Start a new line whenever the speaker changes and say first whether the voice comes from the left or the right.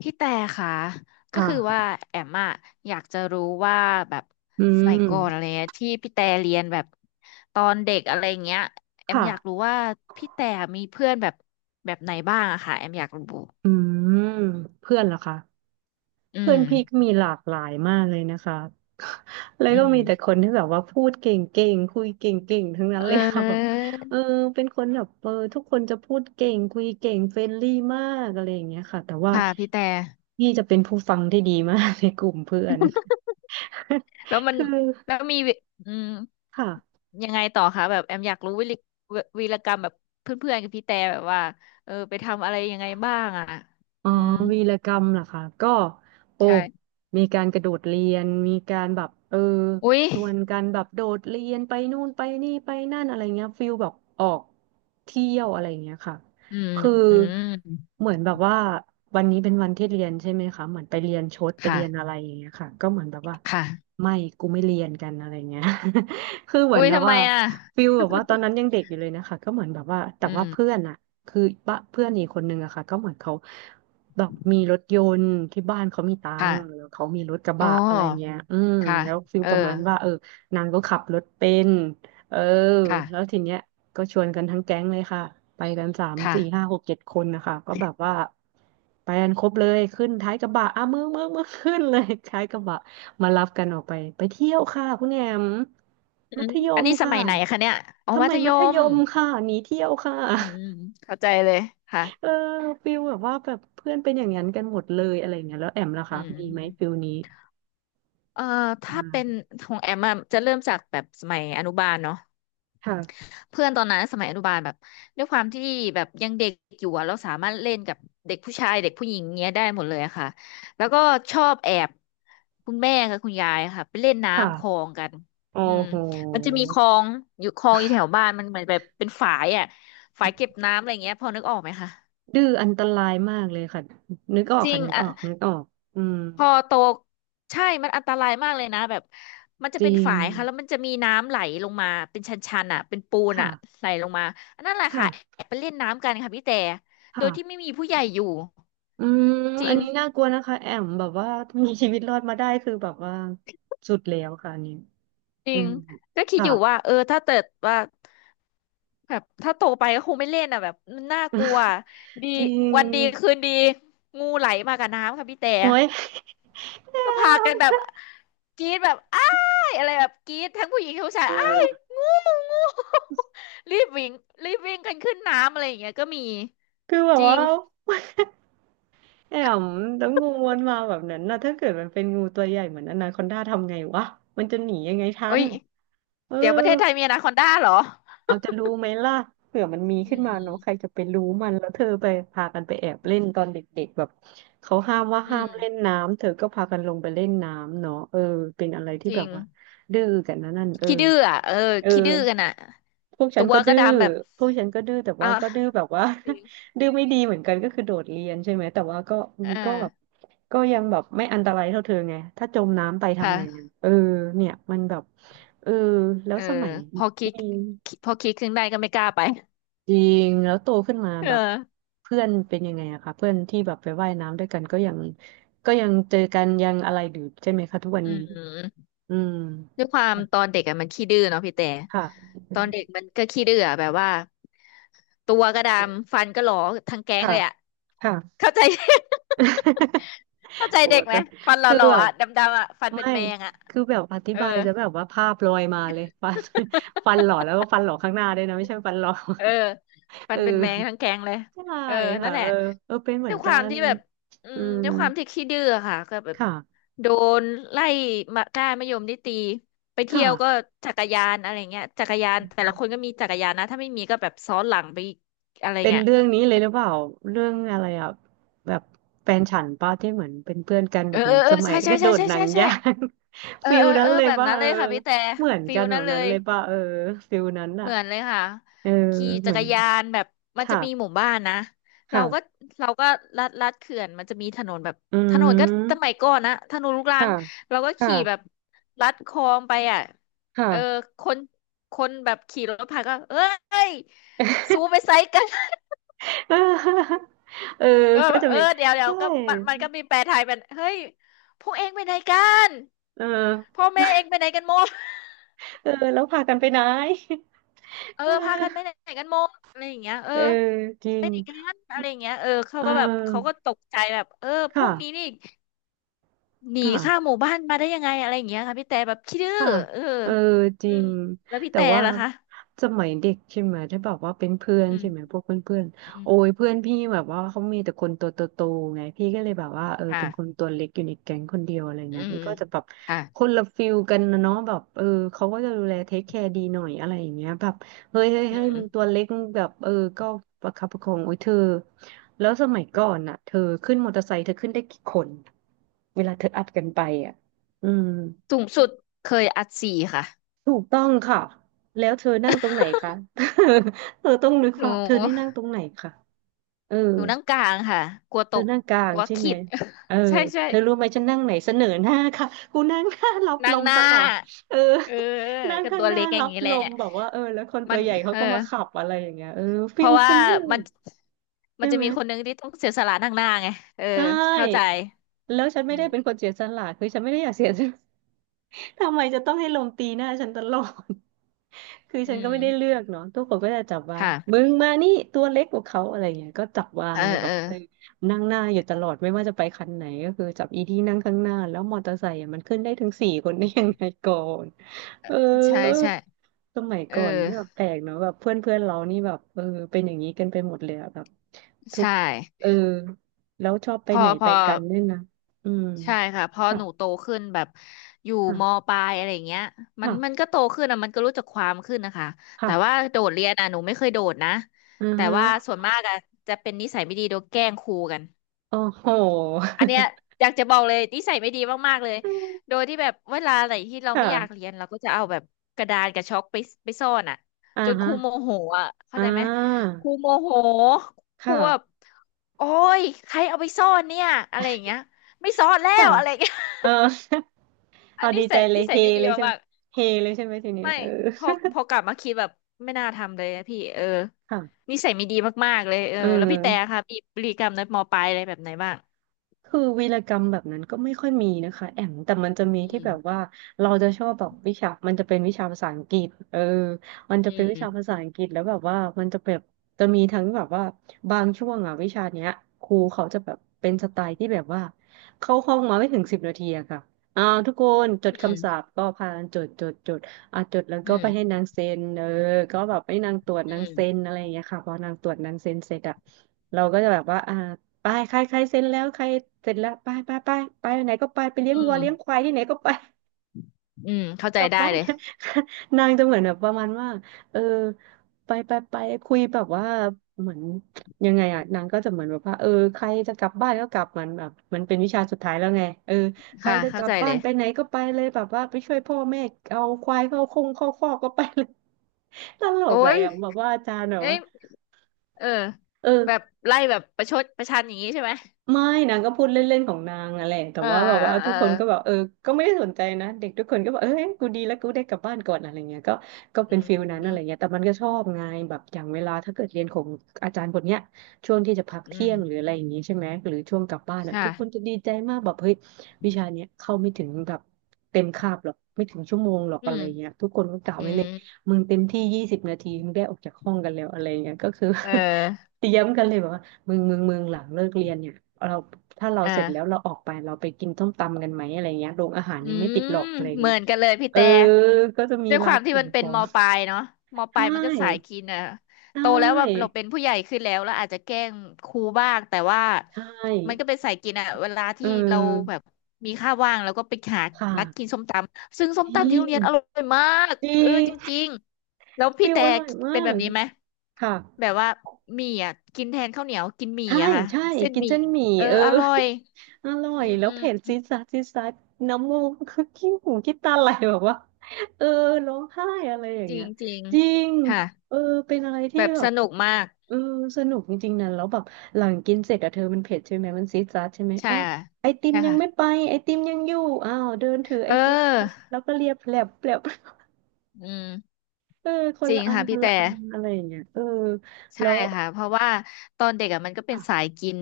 left: พี่แต่ค่ะก็
right: ค่ะ
left: คือว่าแอมอะอยากจะรู้ว่าแบบ
right: อื
left: สมัยก่อนอะไร
right: ม
left: เงี้ยที่พี่แต่เรียนแบบตอนเด็กอะไรเงี้ยแอมอยาก
right: ค่ะ
left: รู้ว่าพี่แต่มีเพื่อนแบบแบบไหนบ้างอะค่ะแอมอยากรู้
right: อืมเพื่อนเหระคะ
left: อื
right: เพื่อน
left: ม
right: พี่ก็มีหลากหลายมากเลยนะคะ แล้ว
left: อื
right: ก็
left: ม
right: มีแต่คนที่แบบว่าพูดเก่งๆคุยเก่งๆทั้งนั้
left: เ
right: นเลยค่ะ แบบ
left: ออ
right: เออเป็นคนแบบเออทุกคนจะพูดเก่งคุยเก่งเฟรนลี่มากอะไรอย่างเงี้ยค่ะแต่ว่า
left: ค่ะพี่แต่
right: พี่จะเป็นผู้ฟังที่ดีมากในกลุ่มเพื่อน
left: แล้ว มัน
right: คือ
left: แล้วมีอืม
right: ค่ะ
left: ยังไงต่อคะแบบแอมอยากรู้วิลิววีรกรรมแบบเพื่อนๆกับพี่แต่แบบว่าเออไปทำอะไรยังไงบ้างอะ
right: อ๋อ
left: อืม
right: วีรกรรมเหรอคะก็โอ้
left: ใช่
right: มีการกระโดดเรียนมีการแบบเออ
left: อุ๊ย
right: ชวนกันแบบโดดเรียนไปนู่นไปนี่ไปนั่นอะไรเงี้ยฟิลแบบออกเที่ยวอะไรเงี้ยค่ะ
left: อืม
right: คือ
left: อืม
right: เหมือนแบบว่าวันนี้เป็นวันที่เรียนใช่ไหมคะเหมือนไปเรียนชดไปเรียนอะ
left: ค่ะ
right: ไรอย่างเงี้ยค่ะก็เหมือนแบบว่า
left: ค่ะ
right: ไม่กูไม่เรียนกันอะไรเงี้ย คือเหมือ
left: อุ้
right: น
left: ย
right: แบบ
left: ทำไม
right: ว่า
left: อ่ะ
right: ฟิลแบบว่าตอนนั้นยังเด็กอยู่เลยนะคะก็เหมือนแบบว่าแต่
left: อื
right: ว่าเพื่อ
left: ม
right: นอะคือบ้าเพื่อนอีกคนนึงอะค่ะก็เหมือนเขา แบบมีรถยนต์ที่บ้านเขามีตังค์แล้
left: ค่ะ
right: วเขามีรถกระ
left: อ๋อ
right: บะอะไรเงี้ยอืม
left: ค่ะ
right: แล้วฟิล
left: เออ
right: ประมาณว่าเออนางก็ขับรถเป็นเออ
left: ค่ะ
right: แล้วทีเนี้ยก็ชวนกันทั้งแก๊งเลยค่ะไปกันสามสี่ห้า
left: ค่ะ
right: หกเจ็ดคนนะคะก็แบบว่าไปกันครบเลยขึ้นท้ายกระบะอ่ะมึงมึงมึงขึ้นเลยท้ายกระบะมารับกันออกไปไปเที่ยวค่ะคุณแอม
left: อื
right: มั
left: ม
right: ธย
left: อัน
right: ม
left: นี้ส
right: ค่ะ
left: มัยไหนคะเนี่ยอ๋อ
right: ทำ
left: มั
right: ไม
left: ธย
right: มัธย
left: ม
right: มค่ะหนีเที่ยวค่ะ
left: อืมอืมเข้าใจเลยค่ะ
right: เออฟิลแบบว่าแบบเพื่อนเป็นอย่างนั้นกันหมดเลยอะไรอย่างเงี้ยแล้วแอมล่ะ
left: อื
right: คะมีไหมฟิล
left: ม
right: นี้
left: เอ่อถ้าเป็น
right: ใช่
left: ของแอมอะจะเริ่มจากแบบสมัยอนุบาลเนาะ
right: ค่ะ
left: เพื่อนตอนนั้นสมัยอนุบาลแบบด้วยความที่แบบยังเด็กอยู่อะเราสามารถเล่นกับเด็กผู้ชายเด็กผู้หญิงเงี้ยได้หมดเลยอะค่ะแล้วก็ชอบแอบคุณแม่กับคุณยายค่ะไปเล่นน้ำคลอ
right: ค่ะ
left: งกัน
right: โอ้
left: อืม
right: โห
left: มันจะมีคลองอยู่แถวบ้านมันเหมือนแบบเป็นฝายอ่ะฝายเก็บน้ำอะไรเงี้ยพอนึกออกไหมคะ
right: ดื้ออันตรายมากเลยค่ะนึกออก
left: จริ
right: ค่ะ
left: ง
right: นึก
left: อะ
right: ออกนึกออกอืม
left: พอโตใช่มันอันตรายมากเลยนะแบบมันจะ
right: จ
left: เป็น
right: ริง
left: ฝายค่ะแล้วมันจะมีน้ำไหลลงมาเป็นชันๆอ่ะเป็นปูนอ่ะ
right: ค่ะ
left: ไหลลงมาอันนั้นแหละค่ะ
right: ค่ะ
left: แอบไปเล่นน้ำกันค่ะพี่แต่โด
right: ค่ะ
left: ยที่ไม่มีผู้ใหญ่อยู่
right: อืม
left: จริ
right: อัน
left: ง
right: นี้น่ากลัวนะคะแอมแบบว่ามีชีวิตรอดมาได้คือแบบว่าสุดแล้วค่ะอันนี้
left: จริ
right: อื
left: ง
right: ม
left: ก็คิด
right: ค่ะ
left: อยู่ว่าเออถ้าเกิดว่าแบบถ้าโตไปก็คงไม่เล่นอ่ะแบบมันน่ากลัวดี
right: จริง
left: วันดีคืนดีงูไหลมากับน้ำค่ะพี่แต่
right: โอ้ย แอ
left: ก็พากั
right: ม
left: นแบบกรี๊ดแบบอ้ายอะไรแบบกรี๊ดทั้งผู้หญิงทั้งผู้ ชาย
right: เอ
left: อ้าย
right: อ
left: งูงู รีบวิ่งกันขึ้นน้ำอะไรอย่างเงี้ยก็มี
right: คือแบ
left: จ
right: บ
left: ริง
right: ว่า แอมแล้วงูมันมาแบบนั้นนะถ้าเกิดมันเป็นงูตัวใหญ่เหมือนอนาคอนดาทำไงวะมันจะหนียังไงทั
left: โอ้
right: น
left: ย
right: เออ
left: เดี๋ยวประเทศไทยมีอนาคอนด้าเหรอ
right: เอาจะรู้ไหมล่ะเผื่อมันมี
left: อื
right: ขึ้น
left: ม
right: มา
left: อืม
right: เนาะใครจะไปรู้มันแล้วเธอไปพากันไปแอบเล่นตอนเด็กๆแบบเขาห้ามว่า
left: อื
right: ห้ามเล่น
left: ม
right: น้ำเธอก็พากันลงไปเล่นน้ำเนาะเออเป็นอะไรที่
left: จ
right: แบ
left: ริ
right: บ
left: ง
right: ว่าดื้อกันนะนั่นเออ
left: ขี้ดื้ออ่ะเออ
right: เออ
left: ขี้ดื้อกันอ่ะ
right: พวกฉั
left: ตั
right: น
left: ว
right: ก็
left: ก็
right: ดื้อ
left: ดำแบบ
right: พวกฉันก็ดื้อแต่
left: อ่ะ
right: ว่าก็ดื้อแบบว่า
left: จริง
right: ดื้อไม่ดีเหมือนกันก็คือโดดเรียนใช่ไหมแต่ว่าก็
left: เออ
right: ก็แบบก็ยังแบบไม่อันตรายเท่าเธอไงถ้าจมน้ำไปทำไง
left: ค่ะ
right: อะเออเนี่ยมันแบบเออแล้
left: เอ
right: ว
left: อ
right: สมัย
left: พอคิด
right: มี
left: พอคิดขึ้นได้ก็ไม่กล้าไป
right: จริงแล้วโตขึ้นมา
left: เออ
right: แบบเพื่อนเป็นยังไงอะคะเพื่อนที่แบบไปว่ายน้ำด้วยกันก็ยังก็ยังเจอกันยังอะไรอยู่ใช่ไหมคะทุกวัน
left: อื
right: นี้
left: ม
right: อืม
left: ด้วยความ
right: ค
left: ตอนเด็กอะมันขี้ดื้อเนาะพี่แต่
right: ่ะ
left: ตอนเด็กมันก็ขี้ดื้ออะแบบว่าตัวก็ดำฟันก็หลอทั้งแก๊ง
right: ค่ะ
left: เลยอะ
right: ค่ะ
left: เข้าใจ เข้าใจ
right: โอ้
left: เด็กไหม
right: ก็
left: ฟันห
right: คือ
left: ล่อ
right: แบ
left: ๆ
right: บ
left: อะดำๆอะฟันเป็น
right: ไม่
left: แมงอะ
right: คือแบบอธิ
left: เออ
right: บายจะแบบว่าภาพลอยมาเลยฟัน ฟันหล่อแล้วก็ฟันหล่อข้างหน้าด้วยนะไม่ใช่ฟันหล่อ
left: เออ มั
right: เอ
left: น
right: อ
left: เป็นแมงทั้งแก๊งเลย
right: ใช่
left: เออนั่
right: ค่ะ
left: นแห
right: เอ
left: ละ
right: อเออเป็นเหมื
left: ด้
right: อ
left: ว
right: น
left: ยค
right: กั
left: วาม
right: น
left: ที่แบบอื
right: อื
left: ม
right: ม
left: ด้วยความที่ขี้ดื้อค่ะก็แบบ
right: ค่ะ
left: โดนไล่มาก้านมะยมนี่ตีไปเที่ยวก็
right: ค่ะ
left: จักรยานอะไรเงี้ยจักรยานแต่ละคนก็มีจักรยานนะถ้าไม่มีก็แบบซ้อนหลังไปอะไร
right: เป็น
left: เงี้ย
right: เรื่องนี้เลยหรือเปล่าเรื่องอะไรอ่ะแบบแฟนฉันป้าที่เหมือนเป็นเพื่อนกัน
left: เอ
right: แบ
left: อ
right: บ
left: เอ
right: นั้
left: อ
right: น
left: เอ
right: ส
left: อ
right: มั
left: ใช่
right: ย
left: ใช่
right: ก็โด
left: ใช่
right: ด
left: ใช่
right: หนัง
left: ใช่ใช่
right: ยาง
left: เอ อ
right: ฟิล
left: เออ
right: นั้
left: เอ
right: น
left: อ
right: เลย
left: แบบ
right: ป่ะ
left: นั้น
right: เอ
left: เล
right: อ
left: ยค่ะพี่แต่
right: เหมือน
left: ฟิ
right: กั
left: ล
right: นแบ
left: นั้น
right: บ
left: เล
right: นั้น
left: ย
right: เลยป่ะเออฟิลนั้น
left: เห
right: อ่ะ
left: มือนเลยค่ะ
right: เออ
left: ขี่
right: เห
left: จั
right: มื
left: ก
right: อ
left: ร
right: น
left: ยานแบบมันจะมีห
right: ค่ะ
left: มู่บ้านนะเราก็
right: ค่ะ
left: เราก็ลัดเขื่อนมันจะมีถนนแบบ
right: อื
left: ถนนก็สมั
right: ม
left: ยก่อนนะถนนลูกรั
right: ค่ะ
left: งเราก็
right: ค่ะ
left: ขี่แบบลัดคลองไปอ่ะ
right: ค่ะ
left: เออคนแบบขี่รถผ่านก็เอ้ยซูไปไซส์กัน
right: เออเออ
left: ก็
right: ก็
left: แบบ
right: จะ
left: เออ
right: มี
left: เดี๋ยว
right: ใช่
left: ก็มันก็มีแปลไทยเป็นเฮ้ยพวกเองไปไหนกัน
right: เออ
left: พ่อแม่เองไปไหนกันหมด
right: เออแล้วพากันไปไหน
left: เออ
right: เ
left: พากันไป
right: ออ
left: ไหนกันหมดอะไรอย่างเงี้ยเออ
right: เออจริง
left: เป็นอีกแล้วอะไรเงี้ยเออเขา
right: เอ
left: ก็แบบเขาก็
right: อ
left: ตกใจแบบเออพว
right: ค่ะ
left: กนี้นี่หนี
right: ค่ะ
left: ข้ามหมู่บ้านมาได้ยังไงอะไรอย่างเงี้ยค่ะพี่แต่แบบขี้ดื้อ
right: ค่ะ
left: เออ
right: เออจ
left: อื
right: ริ
left: ม
right: ง
left: แล้วพี่
right: แต่
left: แต่
right: ว่า
left: ล่ะคะ
right: สมัยเด็กใช่ไหมถ้าแบบว่าเป็นเพื่อน
left: อืม
right: ใช่ไหมพวกเพื่อน
left: อื
right: ๆ
left: ม
right: โอ้ยเพื่อนพี่แบบว่าเขามีแต่คนตัวโตๆ ไงพี่ก็เลยแบบว่าเออเป็
left: ค่ะ
right: นคนตัวเล็กอยู่ในแก๊งคนเดียวอะไร
left: อื
right: เงี้ยมั
left: ม
right: นก็จะแบบ
left: ค่ะ
right: คนละฟิลกันนะเนาะแบบเออเขาก็จะดูแลเทคแคร์ดีหน่อยอะไรอย่างเงี้ยแบบเฮ้ยเฮ้ย
left: อื
right: เฮ้ยมึงตัว
left: ม
right: เล็กมึงแบบเออก็ประคับประคองโอ้ยเธอแล้วสมัยก่อนน่ะเธอขึ้นมอเตอร์ไซค์เธอขึ้นได้กี่คนเวลาเธออัดกันไปอ่ะอืม
left: สูงสุดเคยอัดสี่ค่ะ
right: ถูกต้องค่ะแล้วเธอนั่งตรงไหนคะ เธอต้องนึก
left: หนู
right: ว่าเธอนี่นั่งตรงไหนค่ะเออ
left: นั่งกลางค่ะกลัวต
right: เธอ
left: ก
right: นั่งกลา
left: ก
right: ง
left: ลัว
right: ใช่ไหม
left: ขิด
right: เออ
left: ใช่ใช่
right: เธอรู้ไหมฉันนั่งไหนเสนอหน้าค่ะ กูนั่งหน้ารับล
left: นั่ง
right: ม
left: ห
right: ต
left: น้า
right: ลอดเออ
left: เออ
right: นั่ง
left: ก็
right: ข้า
left: ตั
right: ง
left: ว
right: หน้า
left: เล็กอย่า
right: รั
left: ง
right: บ
left: นี้แห
right: ล
left: ละ
right: มแบบว่าเออแล้วคนตั
left: มั
right: ว
left: น
right: ใหญ่เขา
left: เออ
right: ก็มาขับอะไรอย่างเงี้ยเออ
left: เพ
right: ฟิล
left: ราะว่า
right: นั้นเลย
left: มันมั
right: ใช่
left: นจะ
right: ไหม
left: มีคนหนึ่งที่ต้องเสียสละนั่งหน้าไงเออ
right: ได
left: เข้าใจ
right: ้แล้วฉัน
left: อื
right: ไม่ได้
left: ม
right: เป็นคนเสียสละคือฉันไม่ได้อยากเสียสละ ทำไมจะต้องให้ลมตีหน้าฉันตลอด คือ
left: อื
right: ฉันก็
left: ม
right: ไม่ได้เลือกเนาะทุกคนก็จะจับวาง
left: ค่ะ
right: มึงมานี่ตัวเล็กกว่าเขาอะไรเงี้ย ก็จับวา
left: เอ
right: ง
left: อ
right: เลยแบ
left: เอ
right: บ
left: อ
right: นั่งหน้าอยู่ตลอดไม่ว่าจะไปคันไหนก็คือจับอีที่นั่งข้างหน้าแล้วมอเตอร์ไซค์อะมันขึ้นได้ถึงสี่คนได้ยังไงก่อนเออ
left: ใช่ใช่
right: สมัย
left: เอ
right: ก่อนนี่แบบ
left: อ
right: แปลกเนาะแบบเพื่อนเพื่อนเรานี่แบบเป็นอย่างนี้กันไปหมดเลยอะแบบทุก
left: ใช่
right: เออแล้วชอบไป
left: พอ
right: ไหน
left: พ
right: ไป
left: อ
right: กันด้วยนะอืม
left: ใช่ค่ะพอ
right: ค่ะ
left: หนูโตขึ้นแบบอยู่ม
right: ค่ะ
left: ปลายอะไรอย่างเงี้ยมัน
right: ค่ะ
left: มันก็โตขึ้นอะมันก็รู้จักความขึ้นนะคะ
right: ค่ะ
left: แต่ว่าโดดเรียนอะหนูไม่เคยโดดนะ
right: อือ
left: แต่
right: ฮะ
left: ว่าส่วนมากอะจะเป็นนิสัยไม่ดีโดนแกล้งครูกัน
right: โอ้โห
left: อันเนี้ย อยากจะบอกเลยนิสัยไม่ดีมากๆเลย
right: อืม
left: โดยที่แบบเวลาไหนที่เรา
right: ค
left: ไม่อยากเรี
right: ่ะ
left: ยนเราก็จะเอาแบบกระดานกับช็อกไปซ่อนอ่ะ
right: อ่า
left: จนค
right: ฮะ
left: รูโมโหอ่ะเข้า
right: อ่
left: ใจไหม
right: า
left: ครูโมโห
right: ค
left: ครูแบบ
right: ่ะ
left: โอ้ยใครเอาไปซ่อนเนี่ยอะไรอย่างเงี้ยไม่ซ่อนแล้
right: ค่ะ
left: วอะไรอย่างเงี้ย
right: เออ
left: อั
right: เอา
left: นนี้
right: ดีใจ
left: ใส่
right: เลย
left: นิสั
right: เฮ
left: ยไม่ดี
right: เลยใช่ไหม
left: มาก
right: เฮเลยใช่ไหมที
left: ๆ
right: นี้
left: ไม่
right: เออ
left: พอกลับมาคิดแบบไม่น่าทำเลยนะพี่เออ
right: ค่ะ
left: นิสัยไม่ดีมากๆเลยเออ
right: เอ
left: แล้วพี่แต่
right: อ
left: ค่ะมีพฤติกรรมในมปลายอะไรแบบไหนบ้าง
right: คือวีรกรรมแบบนั้นก็ไม่ค่อยมีนะคะแอมแต่มันจะมี
left: อื
right: ที่
left: ม
right: แบบว่าเราจะชอบแบบวิชามันจะเป็นวิชาภาษาอังกฤษมันจะ
left: อื
right: เป็นวิชาภา
left: ม
right: ษาอังกฤษแล้วแบบว่ามันจะแบบจะมีทั้งแบบว่าบางช่วงอ่ะวิชาเนี้ยครูเขาจะแบบเป็นสไตล์ที่แบบว่าเข้าห้องมาไม่ถึงสิบนาทีอะค่ะอ่าทุกคนจด
left: อื
right: คำศัพ
left: ม
right: ท์ก็พากันจดจดจดอ่ะจดแล้วก็
left: อืม
right: ไปให้นางเซ็นก็แบบให้นางตรวจ
left: อื
right: นางเซ็น
left: ม
right: อะไรอย่างเงี้ยค่ะพอนางตรวจนางเซ็นเสร็จอะเราก็จะแบบว่าอ่า ไปใครใครเซ็นแล้วใครเสร็จแล้วไปไปไปไปไหนก็ไปไปเลี้ยง
left: อื
right: วัว
left: ม
right: เลี้ยงควายที่ไหนก็ไป
left: อืม เข้า ใจ
right: กลับ
left: ได้
right: บ้าน
left: เลย
right: นางจะเหมือนแบบประมาณว่าเออไปไปไปคุยแบบว่าเหมือนยังไงอ่ะนางก็จะเหมือนแบบว่าใครจะกลับบ้านก็กลับเหมันแบบมันเป็นวิชาสุดท้ายแล้วไงใคร
left: ค่ะ
right: จะก
left: เข้า
right: ลับ
left: ใจ
right: บ้า
left: เล
right: น
left: ย
right: ไปไหนก็ไปเลยแบบว่าไปช่วยพ่อแม่เอาควายเข้าคงเข้าคอกก็ไปเลย ตล
left: โอ้
right: กอะ
left: ย
right: อย่างแบบว่าอาจารย์แบบ
left: เอ้
right: ว่า
left: ยเออ
right: เอ
left: แบ
right: อ
left: บไล่แบบประชดประชันอย่างนี้ใช่ไหม
right: ไม่นางก็พูดเล่นๆของนางอะไรแต่
left: เออ
right: ว่าแบบ
left: เอ
right: ว่า
left: อเอ
right: ทุ
left: อ
right: กคนก็แบบก็ไม่ได้สนใจนะเด็กทุกคนก็บอกเอ้ยกูดีแล้วกูได้กลับบ้านก่อนอะไรเงี้ยก็ก็
left: เอ
right: เป็
left: อ
right: นฟิลนั้น
left: อื
right: อะไร
left: ม
right: เงี้ยแต่มันก็ชอบไงแบบอย่างเวลาถ้าเกิดเรียนของอาจารย์คนเนี้ยช่วงที่จะพัก
left: อื
right: เที่
left: ม
right: ยงหรืออะไรอย่างงี้ใช่ไหมหรือช่วงกลับบ้านอ่ะ
left: ค่ะ
right: ทุกคนจะดีใจมากแบบเฮ้ยวิชาเนี้ยเข้าไม่ถึงแบบเต็มคาบหรอกไม่ถึงชั่วโมงหรอก
left: อื
right: อะไร
left: ม
right: เงี้ยทุกคนก็กล่าว
left: อื
right: ไว้เล
left: ม
right: ยมึงเต็มที่20 นาทีมึงได้ออกจากห้องกันแล้วอะไรเงี้ยก็คือ
left: เออ
right: เตรียมกันเลยแบบว่า มึงหลังเลิกเรียนเนี่ยเราถ้าเราเสร็จแล้ว
left: อ่า
right: เราออกไปเราไปกินส้มตำกันไหมอะไรเงี้ยโรงอาหาร
left: อื
right: ยังไม่ปิดหรอก
left: ม
right: อะไร
left: เห
right: เงี้
left: มื
right: ย
left: อนกันเลยพี่
right: เออ
left: แต่
right: ก็จะมี
left: ด้วยค
right: ร้า
left: วา
right: น
left: มที่
right: ขา
left: มั
right: ย
left: นเป็
right: ข
left: น
right: อ
left: ม
right: ง
left: ปลายเนาะมปลา
right: ใช่
left: ยมันก็สายกินอ่ะ
right: ใช
left: โตแล้วแบบเรา
right: ่
left: เป็นผู้ใหญ่ขึ้นแล้วแล้วอาจจะแกล้งครูบ้างแต่ว่า
right: ใช
left: มันก็
right: ่
left: เป็นสายกินอ่ะเวลา
right: เ
left: ที่เราแบ
right: ออ
left: บมีข้าวว่างเราก็ไปหา
right: ค่ะ
left: นัดกินส้มตำซึ่งส้
right: จร
left: มตำ
right: ิ
left: ที่โร
right: ง
left: งเรียนอร่อยมาก
right: จริ
left: เออ
right: ง
left: จริงๆแล้วพี่
right: ฟิล
left: แต่
right: อร่อยมา
left: เป็นแบบ
right: ก
left: นี้ไหม
right: ค่ะ
left: แบบว่าหมี่อ่ะกินแทนข้าวเหนียวกินหมี่
right: ใช่
left: อะค่ะ
right: ใช่
left: เส้น
right: กิน
left: หมี่
right: เส้นหมี่
left: เออ
right: เออ
left: อร่อย
right: อร่อ
left: อื
right: ย
left: ม
right: แล้
left: อื
right: วเผ็ด
left: ม
right: จี๊ดจ๊าดจี๊ดจ๊าดน้ำมูก คือขี้หูขี้ตาไหลแบบว่าเออร้องไห้อะไรอย่าง
left: จริ
right: เงี้ย
left: งจริง
right: จริง
left: ค่ะ
right: เออเป็นอะไร
left: แบ
right: ที่
left: บ
right: แบ
left: ส
right: บ
left: นุกมาก
right: เออสนุกจริงๆนะแล้วแบบหลังกินเสร็จอะเธอมันเผ็ดใช่ไหมมันซี๊ดจ๊าดใช่ไหม
left: ใช่
right: อ้าว
left: ค่ะ
right: ไอติม
left: ใช่
right: ยัง
left: ค่ะ
right: ไม่ไปไอติมยังอยู่อ้าวเดินถือไอ
left: เอ
right: ติมกัน
left: อ
right: แล้วก็เรียบแผลบแผลบ
left: อืม
right: เออคน
left: จริ
right: ละ
left: ง
right: อัน
left: ค่ะ
right: ค
left: พี่
right: นละ
left: แต่
right: อันอะไรอย่างเงี้ยเออแล้
left: ใช่
right: ว
left: ค่ะเพราะว่าตอนเด็กอ่ะมันก็เป็นสา
right: ค่ะ
left: ยกิน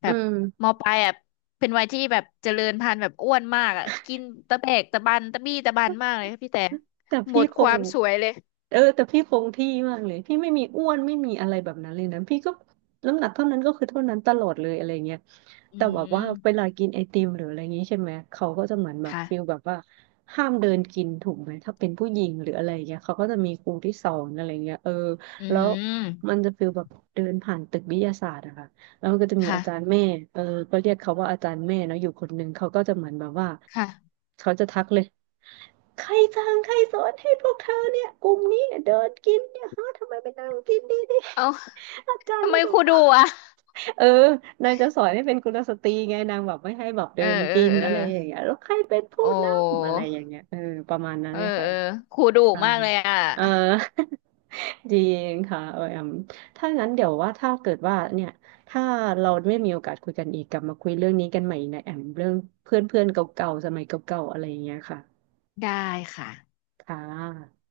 left: แบ
right: อื
left: บ
right: ม
left: มปลายอ่ะเป็นวัยที่แบบเจริญพันธุ์แบบอ้วนมากอ่ะกินตะแบกตะบันตะบี้ตะบันมากเลยค่ะพี่แต่
right: แต่
left: หม
right: พี่
left: ด
right: ค
left: ค
right: ง
left: วามสวยเลย
right: เออแต่พี่คงที่มากเลยพี่ไม่มีอ้วนไม่มีอะไรแบบนั้นเลยนะพี่ก็น้ำหนักเท่านั้นก็คือเท่านั้นตลอดเลยอะไรเงี้ย
left: อื
right: แต่แบบว่าเว
left: ม
right: ลากินไอติมหรืออะไรอย่างงี้ใช่ไหมเขาก็จะเหมือนแบบฟิล
left: ค่ะ
right: แบบว่าห้ามเดินกินถูกไหมถ้าเป็นผู้หญิงหรืออะไรเงี้ยเขาก็จะมีครูที่สอนอะไรเงี้ย
left: อื
right: แล้ว
left: ม
right: มันจะฟิลแบบเดินผ่านตึกวิทยาศาสตร์อะค่ะแล้วมันก็จะมี
left: ค่ะ
right: อาจารย์แม่เออก็เรียกเขาว่าอาจารย์แม่เนาะอยู่คนหนึ่งเขาก็จะเหมือนแบบว่า
left: ค่ะ
right: เขาจะทักเลย ใครสั่งใครสอนให้พวกเธอเนี่ยกลุ่มนี้เนี่ยเดินกินเนี่ยฮะทำไมไปนั่งกินดีดี
left: เอ้า
right: อาจาร
left: ทำ
right: ย์
left: ไม
right: ก็จะ
left: ครู
right: บ
left: ดุ
right: อก
left: อ่ะ
right: เออนางจะสอนให้เป็นกุลสตรีไงนางแบบไม่ให้แบบ
left: เอ
right: เดิ
left: อ
right: น
left: เออ
right: กิน
left: เออ
right: อะไรอย่างเงี้ยแล้วใครเป็นผู้
left: โอ
right: นำอะ
left: ้
right: ไรอย่างเงี้ยเออประมาณนั้น
left: เออ
right: เลยค่ะ
left: เออครูดุ
right: ใช่
left: มากเลยอ่ะ
right: เออ จริงค่ะเออแอมถ้างั้นเดี๋ยวว่าถ้าเกิดว่าเนี่ยถ้าเราไม่มีโอกาสคุยกันอีกกลับมาคุยเรื่องนี้กันใหม่นะแอมเรื่องเพื่อนเพื่อนเก่าๆสมัยเก่าๆอะไรอย่างเงี้ยค่ะ
left: ได้ค่ะ
right: ค่ะ